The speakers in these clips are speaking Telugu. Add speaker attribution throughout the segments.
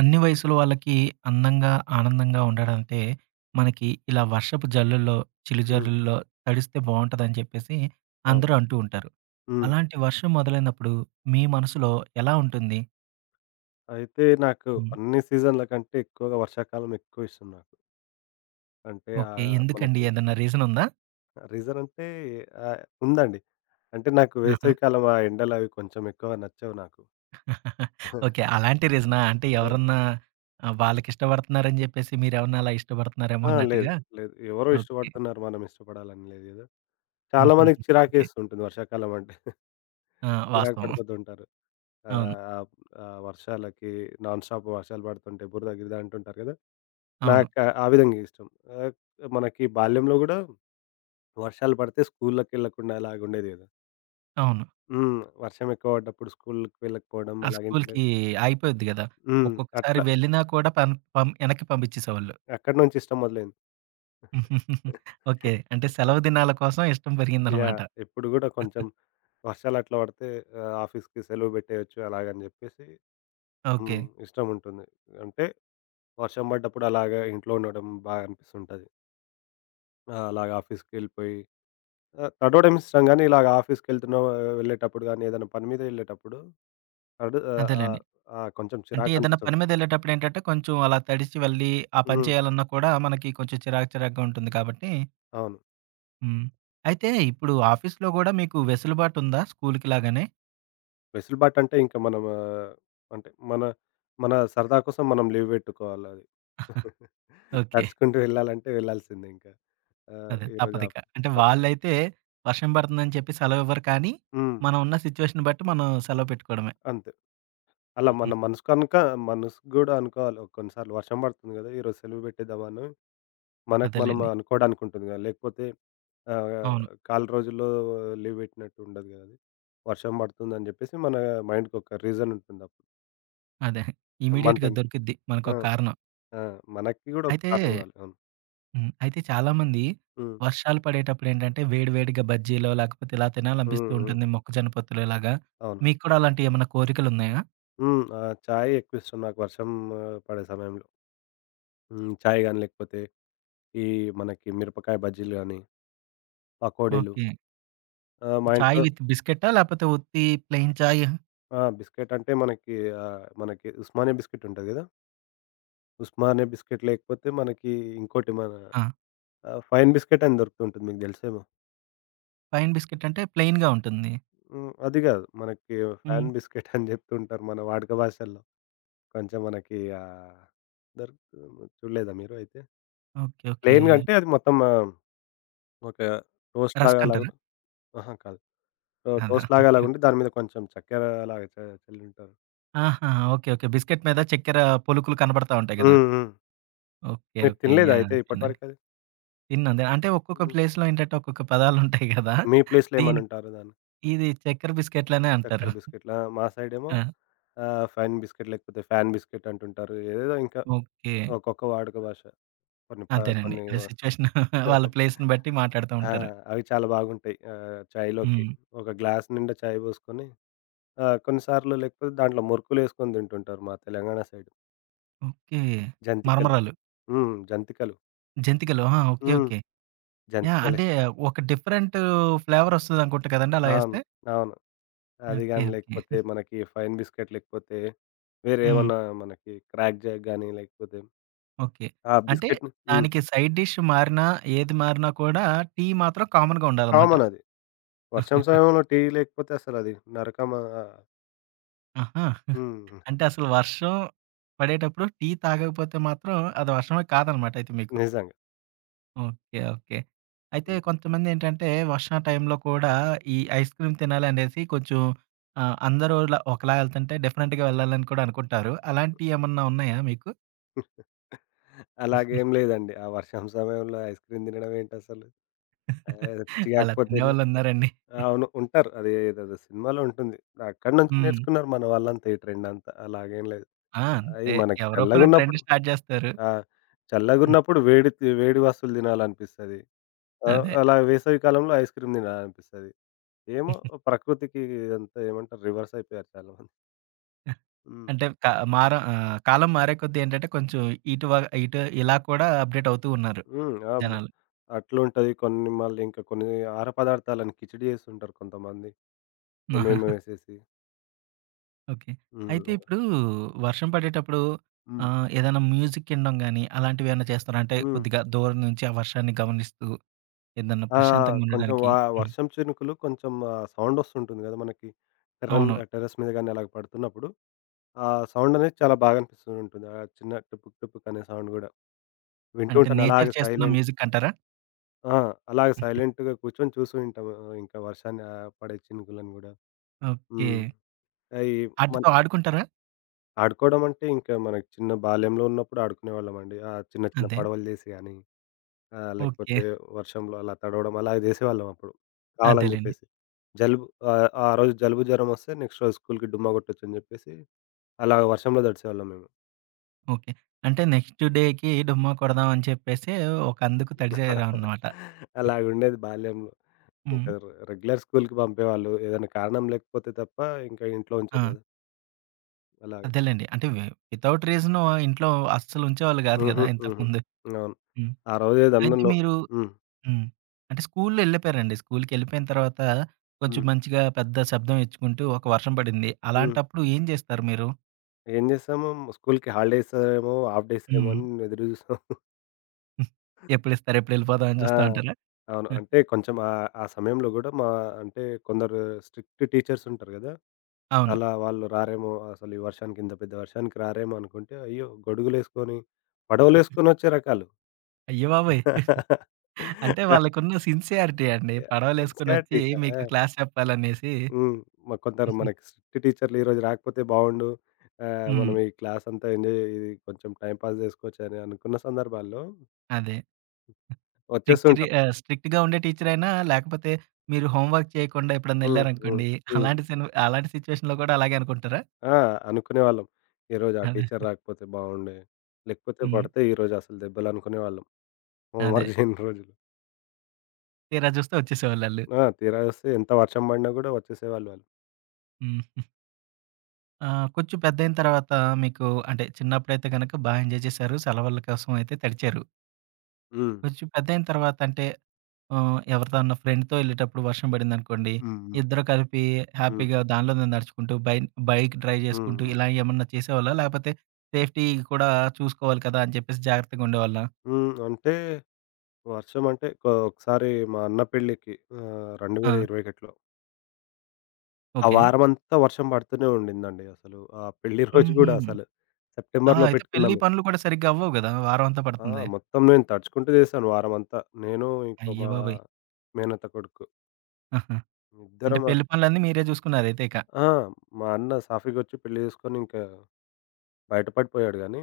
Speaker 1: అన్ని వయసుల వాళ్ళకి అందంగా, ఆనందంగా ఉండడంటే, మనకి ఇలా వర్షపు జల్లుల్లో,
Speaker 2: హ్మ్.
Speaker 1: చిలిజల్లుల్లో తడిస్తే బావుంటదని చెప్పేసి
Speaker 2: అవును.
Speaker 1: అందరూ అంటూ ఉంటారు.
Speaker 2: హ్మ్.
Speaker 1: అలాంటి వర్షం మొదలైనప్పుడు మీ మనసులో ఎలా ఉంటుంది?
Speaker 2: అయితే నాకు
Speaker 1: హ్మ్.
Speaker 2: అన్ని సీజన్‌ల కంటే ఎక్కువగా వర్షాకాలం ఎక్కువ ఇష్టం నాకు. అంటే
Speaker 1: ఓకే. ఎందుకండి?
Speaker 2: మనకి
Speaker 1: ఏదన్నా రీజన్ ఉందా?
Speaker 2: రీజన్ అంటే ఉందండి. అంటే నాకు
Speaker 1: ఆహా!
Speaker 2: వేసవికాలం ఆ ఎండలు అవి కొంచెం ఎక్కువ నచ్చవు నాకు.
Speaker 1: ఓకే. అలాంటి రీజనా? అంటే
Speaker 2: ఆ!
Speaker 1: ఎవరన్నా వాళ్ళకిష్టపడుతున్నారని చెప్పేసి మీరేమన్నా అలా ఇష్టపడుతున్నారేమో
Speaker 2: ఆ! లేదు.
Speaker 1: అన్నట్టుగా?
Speaker 2: లేదు. ఎవరో
Speaker 1: ఓకే.
Speaker 2: ఇష్టపడుతున్నారు, మనం ఇష్టపడాలని లేదు గదా!
Speaker 1: హుహుహు.
Speaker 2: చాలామందికి
Speaker 1: ఓకే.
Speaker 2: చిరాకేస్తుంటుంది వర్షాకాలం అంటే.
Speaker 1: ఆ!
Speaker 2: చిరాకు
Speaker 1: వాస్తవం.
Speaker 2: పడిపోతూ ఉంటారు. ఆహ్,
Speaker 1: అవును.
Speaker 2: ఆహ్, ఆహ్, వర్షాలకి నాన్ స్టాప్ వర్షాలు పడుతుంటే బురద, గిరద అంటుంటారు గదా!
Speaker 1: అవును.
Speaker 2: నాకు ఆ విధంగా ఇష్టం. ఆహ్, మనకి బాల్యంలో గూడా వర్షాలు పడితే స్కూళ్ళకెళ్ళకుండా అలాగుండేది గదా!
Speaker 1: అవును.
Speaker 2: హ్మ్. వర్షం ఎక్కువ పడ్డప్పుడు స్కూలుకి వెళ్ళకపోవడం,
Speaker 1: ఆ
Speaker 2: అలాగే ఇంటి
Speaker 1: స్కూలుకి
Speaker 2: దగ్గర
Speaker 1: ఆగిపోద్ది గదా!
Speaker 2: హ్మ్.
Speaker 1: ఒక్కొక్కసారి
Speaker 2: అట్లా
Speaker 1: వెళ్ళినా కూడా పం పం ఎనక్కి పంపించేసేవాళ్ళు.
Speaker 2: అక్కడి నుంచి ఇష్టం మొదలైంది.
Speaker 1: ఓకే. అంటే సెలవు దినాల కోసం ఇష్టం పెరిగిందనమాట.
Speaker 2: యాహ్! ఇప్పుడు గూడా కొంచెం వర్షాలు అట్లా పడితే ఆఫీస్‌కి సెలవు పెట్టేయొచ్చు అలాగని జెప్పేసి
Speaker 1: ఓకే.
Speaker 2: హ్మ్. ఇష్టం ఉంటుంది. అంటే వర్షం పడ్డప్పుడు అలాగా ఇంట్లో ఉండడం బాగా అనిపిస్తుంటది. ఆ! అలాగ ఆఫీస్‌కెళ్ళిపోయి తడవడం ఇష్టం గానీ, ఇలాగ ఆఫీస్‌కెళ్తున్న వెళ్ళేటప్పుడు గానీ ఏదైనా పని మీద వెళ్ళేటప్పుడు తడు ఆహ్, ఆహ్,
Speaker 1: అదేలెండి.
Speaker 2: ఆ! కొంచెం
Speaker 1: అంటే ఏదైనా పని
Speaker 2: చిరాకనిపిస్తుంటుంది.
Speaker 1: మీదెళ్ళేటప్పుడేంటంటే, కొంచెం అలా తడిసి వెళ్ళి, ఆ పని
Speaker 2: హ్మ్.
Speaker 1: చేయాలన్నా కూడా మనకి కొంచెం చిరాకు చిరాకుగా ఉంటుంది కాబట్టి
Speaker 2: అవును.
Speaker 1: హ్మ్. అయితే ఇప్పుడు ఆఫీస్‌లో గూడా మీకు వెసులుబాటుందా స్కూలుకి లాగానే?
Speaker 2: వెసులుబాటంటే ఇంక మనం అంటే మన మన సరదా కోసం మనం లీవ్ పెట్టుకోవాలది.
Speaker 1: ఓకే.
Speaker 2: తడుచుకుంటూ వెళ్ళాలంటే వెళ్ళాల్సిందే ఇంకా.
Speaker 1: అదే
Speaker 2: ఈరోజు
Speaker 1: తప్పదిక.
Speaker 2: ఆఫ్
Speaker 1: అంటే
Speaker 2: తప్పదు.
Speaker 1: వాళ్ళైతే వర్షం పడుతుందని చెప్పి సెలవివ్వరు కానీ,
Speaker 2: హ్మ్.
Speaker 1: మనం ఉన్న సిట్యుయేషన్ బట్టి మనం సెలవు పెట్టుకోవడమే.
Speaker 2: అంతే. అలా మన మనసు కనుక మనసు గూడా అనుకోవాలి. ఓ కొన్నిసార్లు వర్షం పడుతుంది గదా! ఈరోజు సెలవు పెట్టేద్దామా అని మనకు మనం
Speaker 1: అదేలెండి.
Speaker 2: అనుకోవడానికి ఉంటుంది గదా! లేకపోతే ఆహ్,
Speaker 1: అవును.
Speaker 2: కాలు రోజుల్లో లీవ్ పెట్టినట్టు ఉండదు గదా! అది. వర్షం పడుతుందని జెప్పేసి మన మైండ్‌కొక రీజన్ ఉంటుందప్పుడు.
Speaker 1: అదే.
Speaker 2: మంత్
Speaker 1: ఇమ్మీడియేట్‌గా
Speaker 2: ఎండ్.
Speaker 1: దొరికిద్ది.
Speaker 2: ఆ!
Speaker 1: మనకొక కారణం.
Speaker 2: ఆ! మనకి గూడా ఒక
Speaker 1: అయితే
Speaker 2: కారణం గావాలి. అవును.
Speaker 1: హ్మ్. అయితే చాలామంది
Speaker 2: హ్మ్.
Speaker 1: వర్షాలు పడేటప్పుడేంటంటే, వేడి వేడిగా బజ్జీలో లేకపోతే ఇలా తినాలనిపిస్తూ
Speaker 2: హ్మ్. హ్మ్.
Speaker 1: ఉంటుంది. మొక్కజొన్న పొత్తులు ఇలాగా.
Speaker 2: అవును.
Speaker 1: మీకు కూడా అలాంటియి ఏమన్నా కోరికలున్నాయా?
Speaker 2: హ్మ్. చాయ్ ఎక్కువిష్టం నాకు వర్షం పడే సమయంలో. హ్మ్. చాయ్ గాని, లేకపోతే ఈ మనకి మిరపకాయ బజ్జీలు గానీ, పకోడీలు.
Speaker 1: ఓకే.
Speaker 2: ఆ! మా
Speaker 1: చాయ్
Speaker 2: ఇంట్లో
Speaker 1: విత్ బిస్కెట్టా? లేపోతే ఉత్తి ప్లెయిన్ చాయ్?
Speaker 2: ఆ! బిస్కెట్ అంటే మనకి మనకి ఉస్మానియా బిస్కెట్ ఉంటది గదా! ఉస్మానియా బిస్కెట్ లేకపోతే మనకి ఇంకోటి మన
Speaker 1: ఆ!
Speaker 2: ఫైన్ బిస్కెట్ అని దొరుకుతుంటుంది. మీకు తెలుసేమో!
Speaker 1: పైన బిస్కెట్ అంటే ప్లెయిన్‌గా ఉంటుంది.
Speaker 2: హ్మ్. అది గాదు. మనకి ఫాన్
Speaker 1: హ్మ్.
Speaker 2: బిస్కెట్ అని జెప్తుంటారు మన వాడుక భాషల్లో. కొంచెం మనకి దొరుకుతు చూడలేదా మీరు అయితే?
Speaker 1: ఓకే. ఓకే.
Speaker 2: ప్లెయిన్‌గా అంటే అది మొత్తం ఒక టోస్ట్ లాగా
Speaker 1: రస్క్
Speaker 2: అలాగ
Speaker 1: అంటారా?
Speaker 2: అహా! కాదు. టో
Speaker 1: అదా!
Speaker 2: టోస్ట్ లాగా
Speaker 1: ఓకే.
Speaker 2: అలాగుండి దాని మీద కొంచెం చక్కెర అలాగ చ చల్లుంటారు.
Speaker 1: ఆహా! ఓకే. ఓకే. బిస్కెట్ మీద చక్కెర పులుకులు కనబడతా ఉంటాయి గదా!
Speaker 2: హ్మ్. హ్మ్.
Speaker 1: ఓకే.
Speaker 2: మీరు
Speaker 1: ఓకే.
Speaker 2: తినలేదా
Speaker 1: యాహ్!
Speaker 2: అయితే ఇప్పటి
Speaker 1: అర్థమైందండి.
Speaker 2: వరకది?
Speaker 1: తిన్నదే. అంటే ఒక్కొక్క
Speaker 2: హ్మ్.
Speaker 1: ప్లేస్‌లో ఏంటంటే ఒక్కొక్క పదాలుంటాయి గదా!
Speaker 2: మీ ప్లేస్‌లో
Speaker 1: దీనికి
Speaker 2: ఏమనంటారు దాన్ని?
Speaker 1: ఇది చక్కెర బిస్కెట్‌లనే
Speaker 2: చక్కెర
Speaker 1: అంటారు.
Speaker 2: బిస్కెట్‌లా? మా సైడేమో
Speaker 1: ఆ!
Speaker 2: ఫైన్ బిస్కెట్ లేకపోతే ఫ్యాన్ బిస్కెట్ అంటుంటారు. ఏదేదో ఇంకా
Speaker 1: ఓకే.
Speaker 2: ఒక్కొక్క వాడుక భాష. కొన్ని ప
Speaker 1: అంతేనండి.
Speaker 2: కొన్ని
Speaker 1: అంటే సిట్యుయేషన్ వాళ్ళ ప్లేస్‌ని బట్టి మాట్లాడుతూ
Speaker 2: ఆ!
Speaker 1: ఉంటారు.
Speaker 2: అవి చాలా బాగుంటాయి. చాయ్‌లోకి
Speaker 1: హ్మ్.
Speaker 2: ఒక గ్లాస్ నిండా చాయ్ పోసుకొని కొన్ని సార్లు లేకపోతే దాంట్లో మురుకులేసుకొని తింటుంటారు మా తెలంగాణ సైడ్.
Speaker 1: ఓకే.
Speaker 2: జంతికలు.
Speaker 1: మరమరాలు.
Speaker 2: హ్మ్. జంతికలు.
Speaker 1: జంతికలు. ఆ! ఓకే.
Speaker 2: హ్మ్.
Speaker 1: ఓకే. యాహ్!
Speaker 2: జంతికలే.
Speaker 1: అంటే ఒక డిఫరెంట్ ఫ్లేవరొస్తదనుకుంటా కదండీ అలా
Speaker 2: అవును.
Speaker 1: ఏస్తే?
Speaker 2: అవును. అది
Speaker 1: ఓకే.
Speaker 2: గాని
Speaker 1: ఓకే.
Speaker 2: లేకపోతే మనకి ఫైన్ బిస్కెట్ లేకపోతే వేరే
Speaker 1: హ్మ్.
Speaker 2: ఏమన్నా మనకి క్రాక్ జాక్ గాని లేకపోతే
Speaker 1: ఓకే.
Speaker 2: ఆ
Speaker 1: అంటే
Speaker 2: బిస్కెట్‌ని హ్మ్.
Speaker 1: దానికి సైడ్ డిష్ మారినా, ఏది మారినా కూడా టీ మాత్రం కామన్‌గా ఉండాలన్నమాట.
Speaker 2: కామన్ అది. వర్షం సమయంలో టీ లేకపోతే అసలది నరకం
Speaker 1: ఆహా!
Speaker 2: హ్మ్.
Speaker 1: అంటే అసలు వర్షం పడేటప్పుడు టీ తాగకపోతే మాత్రం అది వర్షమే కాదనమాట అయితే మీకు.
Speaker 2: నిజంగా.
Speaker 1: ఓకే. ఓకే. అయితే
Speaker 2: హ్మ్.
Speaker 1: కొంతమంది ఏంటంటే వర్షం టైంలో కూడా ఈ ఐస్ క్రీమ్ తినాలి అనేసి కొంచెం అందరూ ఇలా ఒకలా ఎళ్తుంటే డిఫరెంట్‌గా వెళ్ళాలని కూడా అనుకుంటారు. అలాంటియి ఏమన్నా ఉన్నాయా మీకు?
Speaker 2: అలాగేం లేదండి. ఆ వర్షం సమయంలో ఐస్ క్రీమ్ తినడం ఏంటసలు? అదేదో పిచ్చి
Speaker 1: అలా
Speaker 2: కాకపోతేను
Speaker 1: తినేవాళ్ళున్నారండి.
Speaker 2: అవును. ఉంటారు. అది ఏదేదో సినిమాలో ఉంటుంది. అక్కడి నుంచి
Speaker 1: హ్మ్.
Speaker 2: నేర్చుకున్నారు మన వాళ్ళంతా ఈ ట్రెండ్ అంతా. అలాగేం లేదు.
Speaker 1: ఆ!
Speaker 2: అయి
Speaker 1: అంతే.
Speaker 2: మనకి
Speaker 1: ఎవరో ఒకళ్ళు ట్రెండ్
Speaker 2: చల్లగున్నప్పుడు
Speaker 1: స్టార్ట్ జేస్తారు.
Speaker 2: ఆ!
Speaker 1: హ్మ్.
Speaker 2: చల్లగున్నప్పుడు వేడి తి వేడి వస్తువులు తినాలనిపిస్తది. ఆ!
Speaker 1: అదే.
Speaker 2: అలా వేసవి కాలంలో ఐస్ క్రీమ్ తినాలనిపిస్తది. ఏమో ప్రకృతికి ఇదంతా ఏమంటారు రివర్స్ అయిపోయారు చాలామంది. హ్మ్.
Speaker 1: అంటే కాలం మారే కొద్దీ ఏంటంటే కొంచెం ఇటు వ ఇటు ఇలా కూడా అప్‌డేట్ అవుతూ ఉన్నారు
Speaker 2: హ్మ్. ఆ! మ
Speaker 1: జనాలు.
Speaker 2: అట్లుంటది. కొన్ని మళ్ళీ ఇంకా కొన్ని ఆహార పదార్థాలను కిచిడి చేస్తుంటారు కొంతమంది.
Speaker 1: ఆహా!
Speaker 2: ఏమేమో ఏసేసి.
Speaker 1: ఓకే.
Speaker 2: హ్మ్.
Speaker 1: అయితే
Speaker 2: అలా.
Speaker 1: ఇప్పుడు వర్షం పడేటప్పుడు
Speaker 2: హ్మ్.
Speaker 1: ఏదైనా మ్యూజిక్ ఇనడం గాని, అలాంటివేమన్నా చేస్తారా? అంటే
Speaker 2: హ్మ్.
Speaker 1: కొద్దిగా దూరం నుంచి ఆ వర్షాన్ని గమనిస్తూ ఏదన్నా
Speaker 2: ఆ!
Speaker 1: ప్రశాంతంగా
Speaker 2: కొంచెం
Speaker 1: ఉండడానికి.
Speaker 2: వ
Speaker 1: హ్మ్.
Speaker 2: వర్షం చినుకులు కొంచెం ఆ సౌండొస్తుంటుంది గదా! మనకి టెర్రమ్
Speaker 1: అవును.
Speaker 2: టెర్రస్ మీద గాని అలాగ పడుతున్నప్పుడు ఆ సౌండ్ అనేది చాలా బాగా అనిపిస్తూ ఉంటుంది. ఆ చిన్న టుపుక్ టుపుక్ అనే సౌండ్ గూడా. వింటూ
Speaker 1: అంటే
Speaker 2: ఉంటాను
Speaker 1: నేచర్
Speaker 2: అలాగే
Speaker 1: చేస్తున్న
Speaker 2: సైలెంట్
Speaker 1: మ్యూజిక్ అంటారా?
Speaker 2: ఆ! అలాగే సైలెంట్‌గా కూర్చొని చూస్తూ ఉంటాము. ఇంకా వర్షాన్ని పడే చినుకులను గూడా.
Speaker 1: ఓకే.
Speaker 2: హ్మ్. అయి మన్
Speaker 1: ఆటితో ఆడుకుంటారా?
Speaker 2: ఆడుకోవడం అంటే ఇంకా మనకి చిన్న బాల్యంలో ఉన్నప్పుడు ఆడుకునేవాళ్ళమండి. ఆ చిన్న చిన్న
Speaker 1: అదే.
Speaker 2: పడవలు చేసి గాని,
Speaker 1: ఓకే.
Speaker 2: లేకపోతే వర్షంలో అలా తడవడం అలాగే చేసేవాళ్ళం అప్పుడు. కావాలని
Speaker 1: అదేలెండి.
Speaker 2: జెప్పేసి. జలుబు ఆ రోజు జలుబు, జ్వరం వస్తే నెక్స్ట్ రోజు స్కూల్‌కి డుమ్మా కొట్టొచ్చని జెప్పేసి, అలా వర్షంలో తడిసేవాళ్ళం మేము.
Speaker 1: ఓకే. అంటే నెక్స్ట్ డేకి డుమ్మా కొడదాం అని చెప్పేసి ఒక అందుకు తడిసారనమాట.
Speaker 2: అలాగుండేది బాల్యంలో.
Speaker 1: హ్మ్.
Speaker 2: ఇంకా రె రెగ్యులర్ స్కూల్‌కి పంపేవాళ్ళు. ఏదైనా కారణం లేకపోతే తప్ప ఇంకా ఇంట్లో
Speaker 1: ఆ!
Speaker 2: ఉంచరు కదా! అలాగ.
Speaker 1: అదేలెండి. అంటే వితౌట్ రీజను ఇంట్లో అస్సలు ఉంచేవాళ్ళు గాదు గదా!
Speaker 2: హుహు. హుహు.
Speaker 1: ఇంతకుముందు.
Speaker 2: అవును.
Speaker 1: హ్మ్.
Speaker 2: ఆ రోజు ఏదో
Speaker 1: అయితే
Speaker 2: అన్నాను.
Speaker 1: మీరు
Speaker 2: హ్మ్.
Speaker 1: హ్మ్. అంటే స్కూల్లో ఎళ్ళిపోయారండి. స్కూలుకెళ్ళిపోయిన తర్వాత కొంచెం
Speaker 2: హ్మ్.
Speaker 1: మంచిగా పెద్ద శబ్దం ఇచ్చుకుంటూ ఒక వర్షం పడింది.
Speaker 2: హ్మ్.
Speaker 1: అలాంటప్పుడు ఏం జేస్తారు మీరు?
Speaker 2: ఏం చేసాము స్కూల్‌కి హాలిడేస్ ఏమో, హాఫ్ డేస్ ఏమో
Speaker 1: హ్మ్.
Speaker 2: అని ఎదురు చూసాం.
Speaker 1: ఎప్పుడిస్తారు? ఎప్పుడెళ్ళిపోదాం అని
Speaker 2: ఆ!
Speaker 1: జూస్తా ఉంటారా?
Speaker 2: అవును. అంటే కొంచెం ఆ సమయంలో గూడా మా అంటే కొందరు స్ట్రిక్ట్ టీచర్స్ ఉంటారు కదా!
Speaker 1: అవును.
Speaker 2: అలా వాళ్ళు రారేమో అసలు ఈ వర్షానికి ఇంత పెద్ద వర్షానికి రారేమో అనుకుంటే, అయ్యో! గొడుగులేసుకొని, పడవలేసుకొని వచ్చే రకాలు.
Speaker 1: అయ్య బాబోయ్! అంటే
Speaker 2: యాహ్!
Speaker 1: వాళ్ళకున్న సిన్సియారిటీ అండి. పడవలేసుకొనొచ్చి
Speaker 2: సెన్సియారిటీ. ఆ!
Speaker 1: మీకు క్లాస్ చెప్పాలనేసి.
Speaker 2: హ్మ్. మరి కొందరు మనకి స్ట్రిక్ట్ టీచర్లు ఈరోజు రాకపోతే బావుండు.
Speaker 1: హ్మ్.
Speaker 2: మనం ఈ క్లాస్ అంతా ఎంజాయ్ ఇది కొంచెం టైమ్ పాస్ చేసుకోవచ్చు అని అనుకున్న సందర్భాల్లో
Speaker 1: అదే.
Speaker 2: వచ్చేస్తూ ఉంటారు.
Speaker 1: స్ట్రిక్ట్‌గా ఉండే టీచరైనా, లేకపోతే మీరు హోమ్ వర్క్ చేయకుండా ఎప్పుడన్నా
Speaker 2: హ్మ్. హ్మ్.
Speaker 1: ఎళ్లారనుకోండి,
Speaker 2: హ్మ్.
Speaker 1: అలాంటి సిట్యుయేషన్‌లో గూడా అలాగే అనుకుంటారా?
Speaker 2: ఆ! అనుకునేవాళ్ళం. ఈరోజు ఆ
Speaker 1: అదే.
Speaker 2: టీచర్ రాకపోతే బావుండే. లేకపోతే
Speaker 1: హ్మ్.
Speaker 2: పడితే ఈరోజు అసలు దెబ్బలు అనుకునేవాళ్ళం. హోంవర్క్
Speaker 1: అదే.
Speaker 2: చేయని రోజులు.
Speaker 1: తీరా జూస్తే వచ్చేసేవాళ్ళాళ్ళు.
Speaker 2: ఆ! తీరా చూస్తే ఎంత వర్షం పడినా కూడా వచ్చేసేవాళ్ళు వాళ్ళు.
Speaker 1: హ్మ్. కొంచెం పెద్దయిన తర్వాత మీకు అంటే చిన్నప్పుడైతే గనక బా ఎంజాయ్ చేశారు. సెలవుల కోసం అయితే తడిచారు.
Speaker 2: హ్మ్.
Speaker 1: కొంచెం పెద్దయిన తర్వాత అంటే ఎవరితో అన్న ఫ్రెండ్‌తో ఎళ్ళేటప్పుడు వర్షం పడిందనుకోండి,
Speaker 2: హ్మ్. హ్మ్.
Speaker 1: ఇద్దరు కలిపి
Speaker 2: హ్మ్.
Speaker 1: హ్యాపీగా దానిలోనే నడుచుకుంటూ బైక్ డ్రైవ్
Speaker 2: హ్మ్.
Speaker 1: చేసుకుంటూ
Speaker 2: హ్మ్.
Speaker 1: ఇలా ఏమన్నా చేసేవాళ్ళా? లేకపోతే సేఫ్టీ కూడా చూసుకోవాలి కదా! అని చెప్పేసి జాగ్రత్తగా ఉండేవాళ్ళా?
Speaker 2: హ్మ్. అంటే వర్షం అంటే కొ ఒకసారి మా అన్న పెళ్ళికి
Speaker 1: ఆ!
Speaker 2: 2021లో ఆ
Speaker 1: ఓకే.
Speaker 2: వారమంతా వర్షం పడుతూనే ఉండిందండి అసలు. ఆ పెళ్లి రోజు
Speaker 1: హుహు.
Speaker 2: గూడా అసలు.
Speaker 1: అలా
Speaker 2: సెప్టెంబర్‌లో
Speaker 1: అయితే పెళ్లి
Speaker 2: పెట్టుకున్నాము.
Speaker 1: పనులు కూడా సరిగ్గా అవ్వవు గదా! వారం అంతా
Speaker 2: ఆ!
Speaker 1: పడుతుంది.
Speaker 2: మొత్తం నేను తడుచుకుంటూ చేశాను వారమంతా. నేను ఇంకో
Speaker 1: అయ్య
Speaker 2: మా
Speaker 1: బాబోయ్!
Speaker 2: మేనత్త కొడుకు.
Speaker 1: ఆహా! అంటే
Speaker 2: ఇద్దరం అస
Speaker 1: పెళ్లి పనులన్నీ మీరే చూసుకున్నారైతే ఇక.
Speaker 2: ఆ! మా అన్న సాఫీగొచ్చి పెళ్లి చేసుకొని ఇంకా బయట పడిపోయాడు గానీ,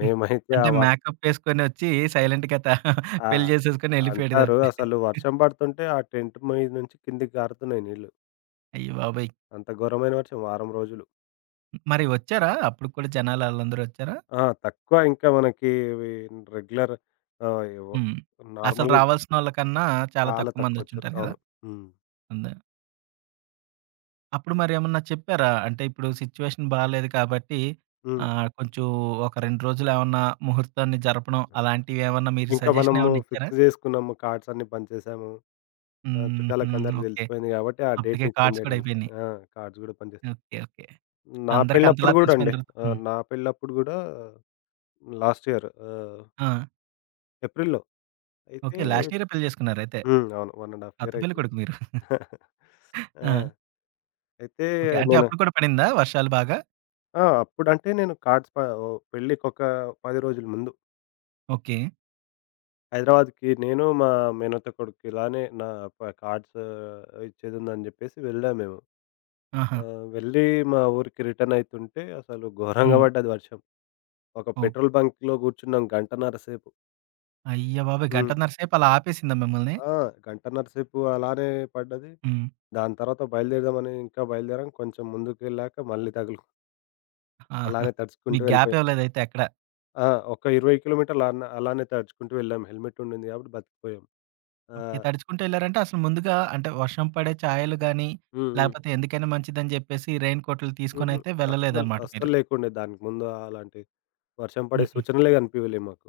Speaker 2: మేమైతే
Speaker 1: అంటే
Speaker 2: ఆ వ
Speaker 1: మేకప్పేసుకొనొచ్చి సైలెంట్‌గా త
Speaker 2: ఆ!
Speaker 1: పెళ్లి చేసేసుకొని ఎళ్ళిపోయాడు
Speaker 2: అంటారు
Speaker 1: తప్పితే.
Speaker 2: అసలు వర్షం పడుతుంటే ఆ టెంట్ మీద నుంచి కిందకి గారుతున్నాయి నీళ్ళు.
Speaker 1: అయ్య బాబోయ్!
Speaker 2: అంత ఘోరమైన వర్షం వారం రోజులు.
Speaker 1: మరి వచ్చారా? అప్పుడు కూడా జనాలు ఆళ్ళందరూ వచ్చారా?
Speaker 2: ఆ! తక్కువ ఇంకా మనకి ఇవి రెగ్యులర్ ఎవ
Speaker 1: హ్మ్. అసలు
Speaker 2: నార్మల్‌గా
Speaker 1: రావాల్సినోళ్ళకన్నా చాలా
Speaker 2: చాలా
Speaker 1: తక్కువ
Speaker 2: తక్కువొచ్చారు.
Speaker 1: మందొచ్చుంటారు కదా!
Speaker 2: అవును. హ్మ్.
Speaker 1: అందా అప్పుడు మరేమన్నా చెప్పారా? అంటే ఇప్పుడు సిచ్యువేషన్ బాలేదు కాబట్టి
Speaker 2: హ్మ్.
Speaker 1: కొంచెం ఒక 2 రోజులేమన్నా ముహూర్తాన్ని జరపడం అలాంటివేమన్నా మీరు
Speaker 2: ఇంకా
Speaker 1: సజెషన్
Speaker 2: మనము
Speaker 1: ఏమన్నా ఇచ్చారా?
Speaker 2: ఫిక్స్ జేసుకున్నాము. కార్డ్స్ అన్నీ పంచేసాము. ఆ!
Speaker 1: హుహు.
Speaker 2: చుట్టాలకందరికి
Speaker 1: ఓకే.
Speaker 2: దెలిసిపోయింది గాబట్టి, ఆ
Speaker 1: అప్పటికే
Speaker 2: డేట్‌ని చేంజ్
Speaker 1: కార్డ్స్ కూడా
Speaker 2: జేయడానికి
Speaker 1: అయిపోయినాయి.
Speaker 2: ఆ! కార్డ్స్ గూడా పనిచేసాయి.
Speaker 1: ఓకే. ఓకే.
Speaker 2: నా
Speaker 1: అందరికి అంతలా
Speaker 2: పెళ్ళప్పుడు గూడా
Speaker 1: తెలిసిపోయిన
Speaker 2: అండి.
Speaker 1: తర్వాత హ్మ్.
Speaker 2: నా పెళ్ళప్పుడు గూడా లాస్ట్ ఇయర్
Speaker 1: ఆ!
Speaker 2: ఏప్రిల్‌లో అయితే
Speaker 1: ఓకే. లాస్ట్ ఇయరే పెళ్లి చేసుకున్నారైతే.
Speaker 2: హ్మ్. అవును. 1 ½
Speaker 1: అత్త
Speaker 2: ఇయర్
Speaker 1: పెళ్లి
Speaker 2: అయితుంది.
Speaker 1: కొడుకు మీరు.
Speaker 2: ఆ!
Speaker 1: ఆ!
Speaker 2: అయితే
Speaker 1: ఓకే. అంటే
Speaker 2: నేను
Speaker 1: అప్పుడు కూడా పడిందా వర్షాలు బాగా?
Speaker 2: ఆ! అప్పుడంటే నేను కార్డ్స్ ప ఓ పెళ్ళికొక 10 రోజుల ముందు.
Speaker 1: ఓకే.
Speaker 2: హైదరాబాద్‌కి నేను, మా మేనత్త కొడుకు ఇలానే నా ప కార్డ్స్ ఇచ్చేదుందని జెప్పేసి వెళ్ళాము మేము.
Speaker 1: ఆహా!
Speaker 2: వెళ్ళి మా ఊరికి రిటర్న్ అయితుంటే అసలు ఘోరంగా
Speaker 1: హ్మ్.
Speaker 2: పడ్డది వర్షం. ఒక
Speaker 1: ఓహ్!
Speaker 2: పెట్రోల్ బంక్‌లో గూర్చున్నాం గంటన్నర సేపు.
Speaker 1: అయ్య బాబోయ్!
Speaker 2: హ్మ్.
Speaker 1: గంటన్నర సేపు అలా ఆపేసిందా మిమ్మల్ని?
Speaker 2: ఆ! గంటన్నర సేపు అలానే పడ్డది.
Speaker 1: హ్మ్.
Speaker 2: దాని తర్వాత బయలుదేరదామని ఇంకా బయలుదేరాం. కొంచెం ముందుకెళ్ళాక మళ్ళీ తగులుకు
Speaker 1: ఆహా!
Speaker 2: అలానే తడుచుకుంటూ
Speaker 1: మీకు గ్యాప్
Speaker 2: వెళ్ళిపోయాం.
Speaker 1: ఇవ్వలేదైతే ఎక్కడ.
Speaker 2: ఆ! ఒక 20 కిలోమీటర్లు అన అలానే తడుచుకుంటూ వెళ్ళాం. హెల్మెట్ ఉండింది కాబట్టి బతికిపోయాం. ఆ!
Speaker 1: ఓకే. తడుచుకుంటూ ఎళ్లారంటే అసలు ముందుగా అంటే వర్షం పడే ఛాయలు గాని,
Speaker 2: హ్మ్. హ్మ్.
Speaker 1: లేపోతే ఎందుకైనా మంచిదని జెప్పేసి రెయిన్ కోట్లు
Speaker 2: హుహు.
Speaker 1: తీసుకొనైతే
Speaker 2: అస్సలు,
Speaker 1: వెళ్ళలేదన్నమాట మీరు.
Speaker 2: అస్సలు లేకుండే దానికి ముందు అలాంటి వర్షం పడే
Speaker 1: హుహు.
Speaker 2: సూచనలే కనిపియలే మాకు.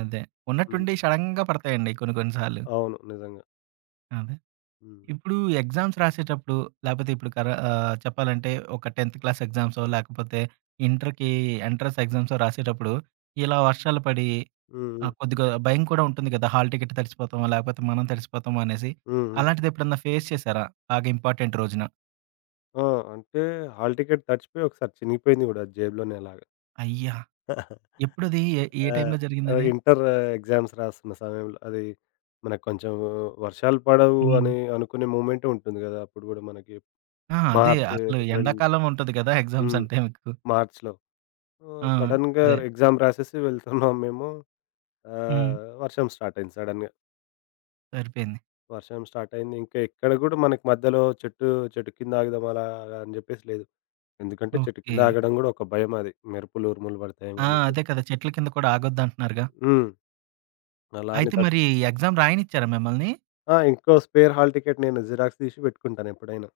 Speaker 1: అదే.
Speaker 2: హ్మ్.
Speaker 1: ఉన్నట్టుండి సడెన్‌గా పడతాయండి కొన్ని కొన్ని సార్లు.
Speaker 2: అవును. నిజంగా.
Speaker 1: అదే.
Speaker 2: హ్మ్.
Speaker 1: ఇప్పుడు ఎగ్జామ్స్ రాసేటప్పుడు, లేపోతే ఇప్పుడు చెప్పాలంటే ఒక 10థ్ క్లాస్ ఎగ్జామ్సో, లేకపోతే ఇంటర్‌కి ఎంట్రన్స్ ఎగ్జామ్సో రాసేటప్పుడు, ఇలా వర్షాలు పడి
Speaker 2: హ్మ్. హ్మ్.
Speaker 1: కొద్దిగా భయం కూడా ఉంటుంది కదా! హాల్ టికెట్ తడిసిపోతామా, లేకపోతే మనం తడిసిపోతామా అనేసి.
Speaker 2: హ్మ్. హ్మ్.
Speaker 1: అలాంటిది ఎప్పుడన్నా ఫేస్ చేశారా? బాగా ఇంపార్టెంట్ రోజున?
Speaker 2: ఆ! అంటే హాల్ టికెట్ తడిచిపోయి ఒకసారి చినిగిపోయింది గూడా జేబులోనే అలాగా.
Speaker 1: అయ్యా! ఎప్పుడది? ఏ ఏ
Speaker 2: ఆ!
Speaker 1: టైంలో జరిగిందది?
Speaker 2: ఇంటర్ ఎగ్జామ్స్ రాస్తున్న సమయంలో అది మనకు కొంచెం వర్షాలు పడవు
Speaker 1: హ్మ్.
Speaker 2: అని అనుకునే మూమెంటే ఉంటుంది గదా! అప్పుడు గూడా మనకి
Speaker 1: ఆ! అదే
Speaker 2: మార్చ్,
Speaker 1: అసలు
Speaker 2: ఏప్రిల్
Speaker 1: ఎండాకాలం ఉంటది కదా! ఎగ్జామ్స్
Speaker 2: హ్మ్.
Speaker 1: అంటే మీకు.
Speaker 2: మార్చ్‌లో.
Speaker 1: ఆ!
Speaker 2: సడెన్‌గా
Speaker 1: అదే.
Speaker 2: ఎగ్జామ్ రాసేసి వెళ్తున్నాం మేము.
Speaker 1: హ్మ్.
Speaker 2: వర్షం స్టార్ట్ అయింది సడెన్‌గా.
Speaker 1: సరిపోయింది.
Speaker 2: వర్షం స్టార్ట్ అయింది. ఇంకా ఎక్కడ గూడా మనకి మధ్యలో చెట్టు చెట్టు కింద ఆగుదాం అలాగా అని జెప్పేసి లేదు. ఎందుకంటే చెట్టు
Speaker 1: ఓకే.
Speaker 2: కింద ఆగడం గూడా ఒక భయమది. మెరుపులు, ఉరుములు పడతాయేమో
Speaker 1: ఆ!
Speaker 2: అని
Speaker 1: అదే
Speaker 2: జెప్పేసి.
Speaker 1: కదా! చెట్ల కింద కూడా ఆగొద్దంటున్నారుగా.
Speaker 2: హ్మ్. అలా అని
Speaker 1: అయితే
Speaker 2: తట్
Speaker 1: మరి ఎగ్జామ్ రాయనిచ్చారా మిమ్మల్ని?
Speaker 2: ఆ! ఇంకో స్పేర్ హాల్ టికెట్ నేను జిరాక్స్ తీసి పెట్టుకుంటానెప్పుడైనా.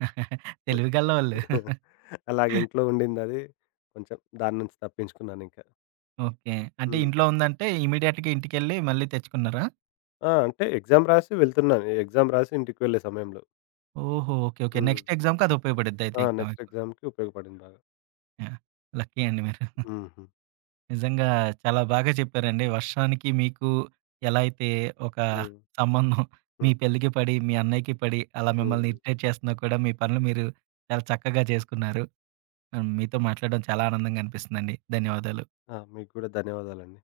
Speaker 1: తెలివిగల్లోళ్ళు.
Speaker 2: అలాగే ఇంట్లో ఉండిందది. కొంచెం దాని నుంచి తప్పించుకున్నానింకా.
Speaker 1: ఓకే. అంటే
Speaker 2: హ్మ్.
Speaker 1: ఇంట్లో ఉందంటే ఇమ్మీడియేట్‌గా ఇంటికెళ్ళి మళ్ళీ తెచ్చుకున్నారా?
Speaker 2: ఆ! అంటే ఎగ్జామ్ రాసి వెళ్తున్నాను. ఎగ్జామ్ రాసి ఇంటికి వెళ్ళే సమయంలో.
Speaker 1: ఓహో! ఓకే. ఓకే.
Speaker 2: హ్మ్.
Speaker 1: నెక్స్ట్ ఎగ్జామ్‌కి అది ఉపయోగపడిద్దయితే
Speaker 2: ఆ!
Speaker 1: ఇంకా
Speaker 2: నెక్స్ట్
Speaker 1: మీకు.
Speaker 2: ఎగ్జామ్‌కి ఉపయోగపడింది బాగా.
Speaker 1: యాహ్! లక్కీ అండి మీరు.
Speaker 2: హుహు.
Speaker 1: నిజంగా చాలా బాగా చెప్పారండి. వర్షానికి మీకు ఎలా అయితే ఒక
Speaker 2: హ్మ్.
Speaker 1: సంబంధం మీ
Speaker 2: హ్మ్.
Speaker 1: పెళ్ళికి పడి, మీ అన్నయ్యకి పడి, అలా మిమ్మల్ని
Speaker 2: హ్మ్.
Speaker 1: ఇరిటేట్ చేస్తున్నా కూడా మీ పనులు మీరు చాలా చక్కగా చేసుకున్నారు. మీతో మాట్లాడడం చాలా ఆనందంగా అనిపిస్తుందండి. ధన్యవాదాలు.
Speaker 2: ఆ! మీకు గూడా ధన్యవాదాలండి.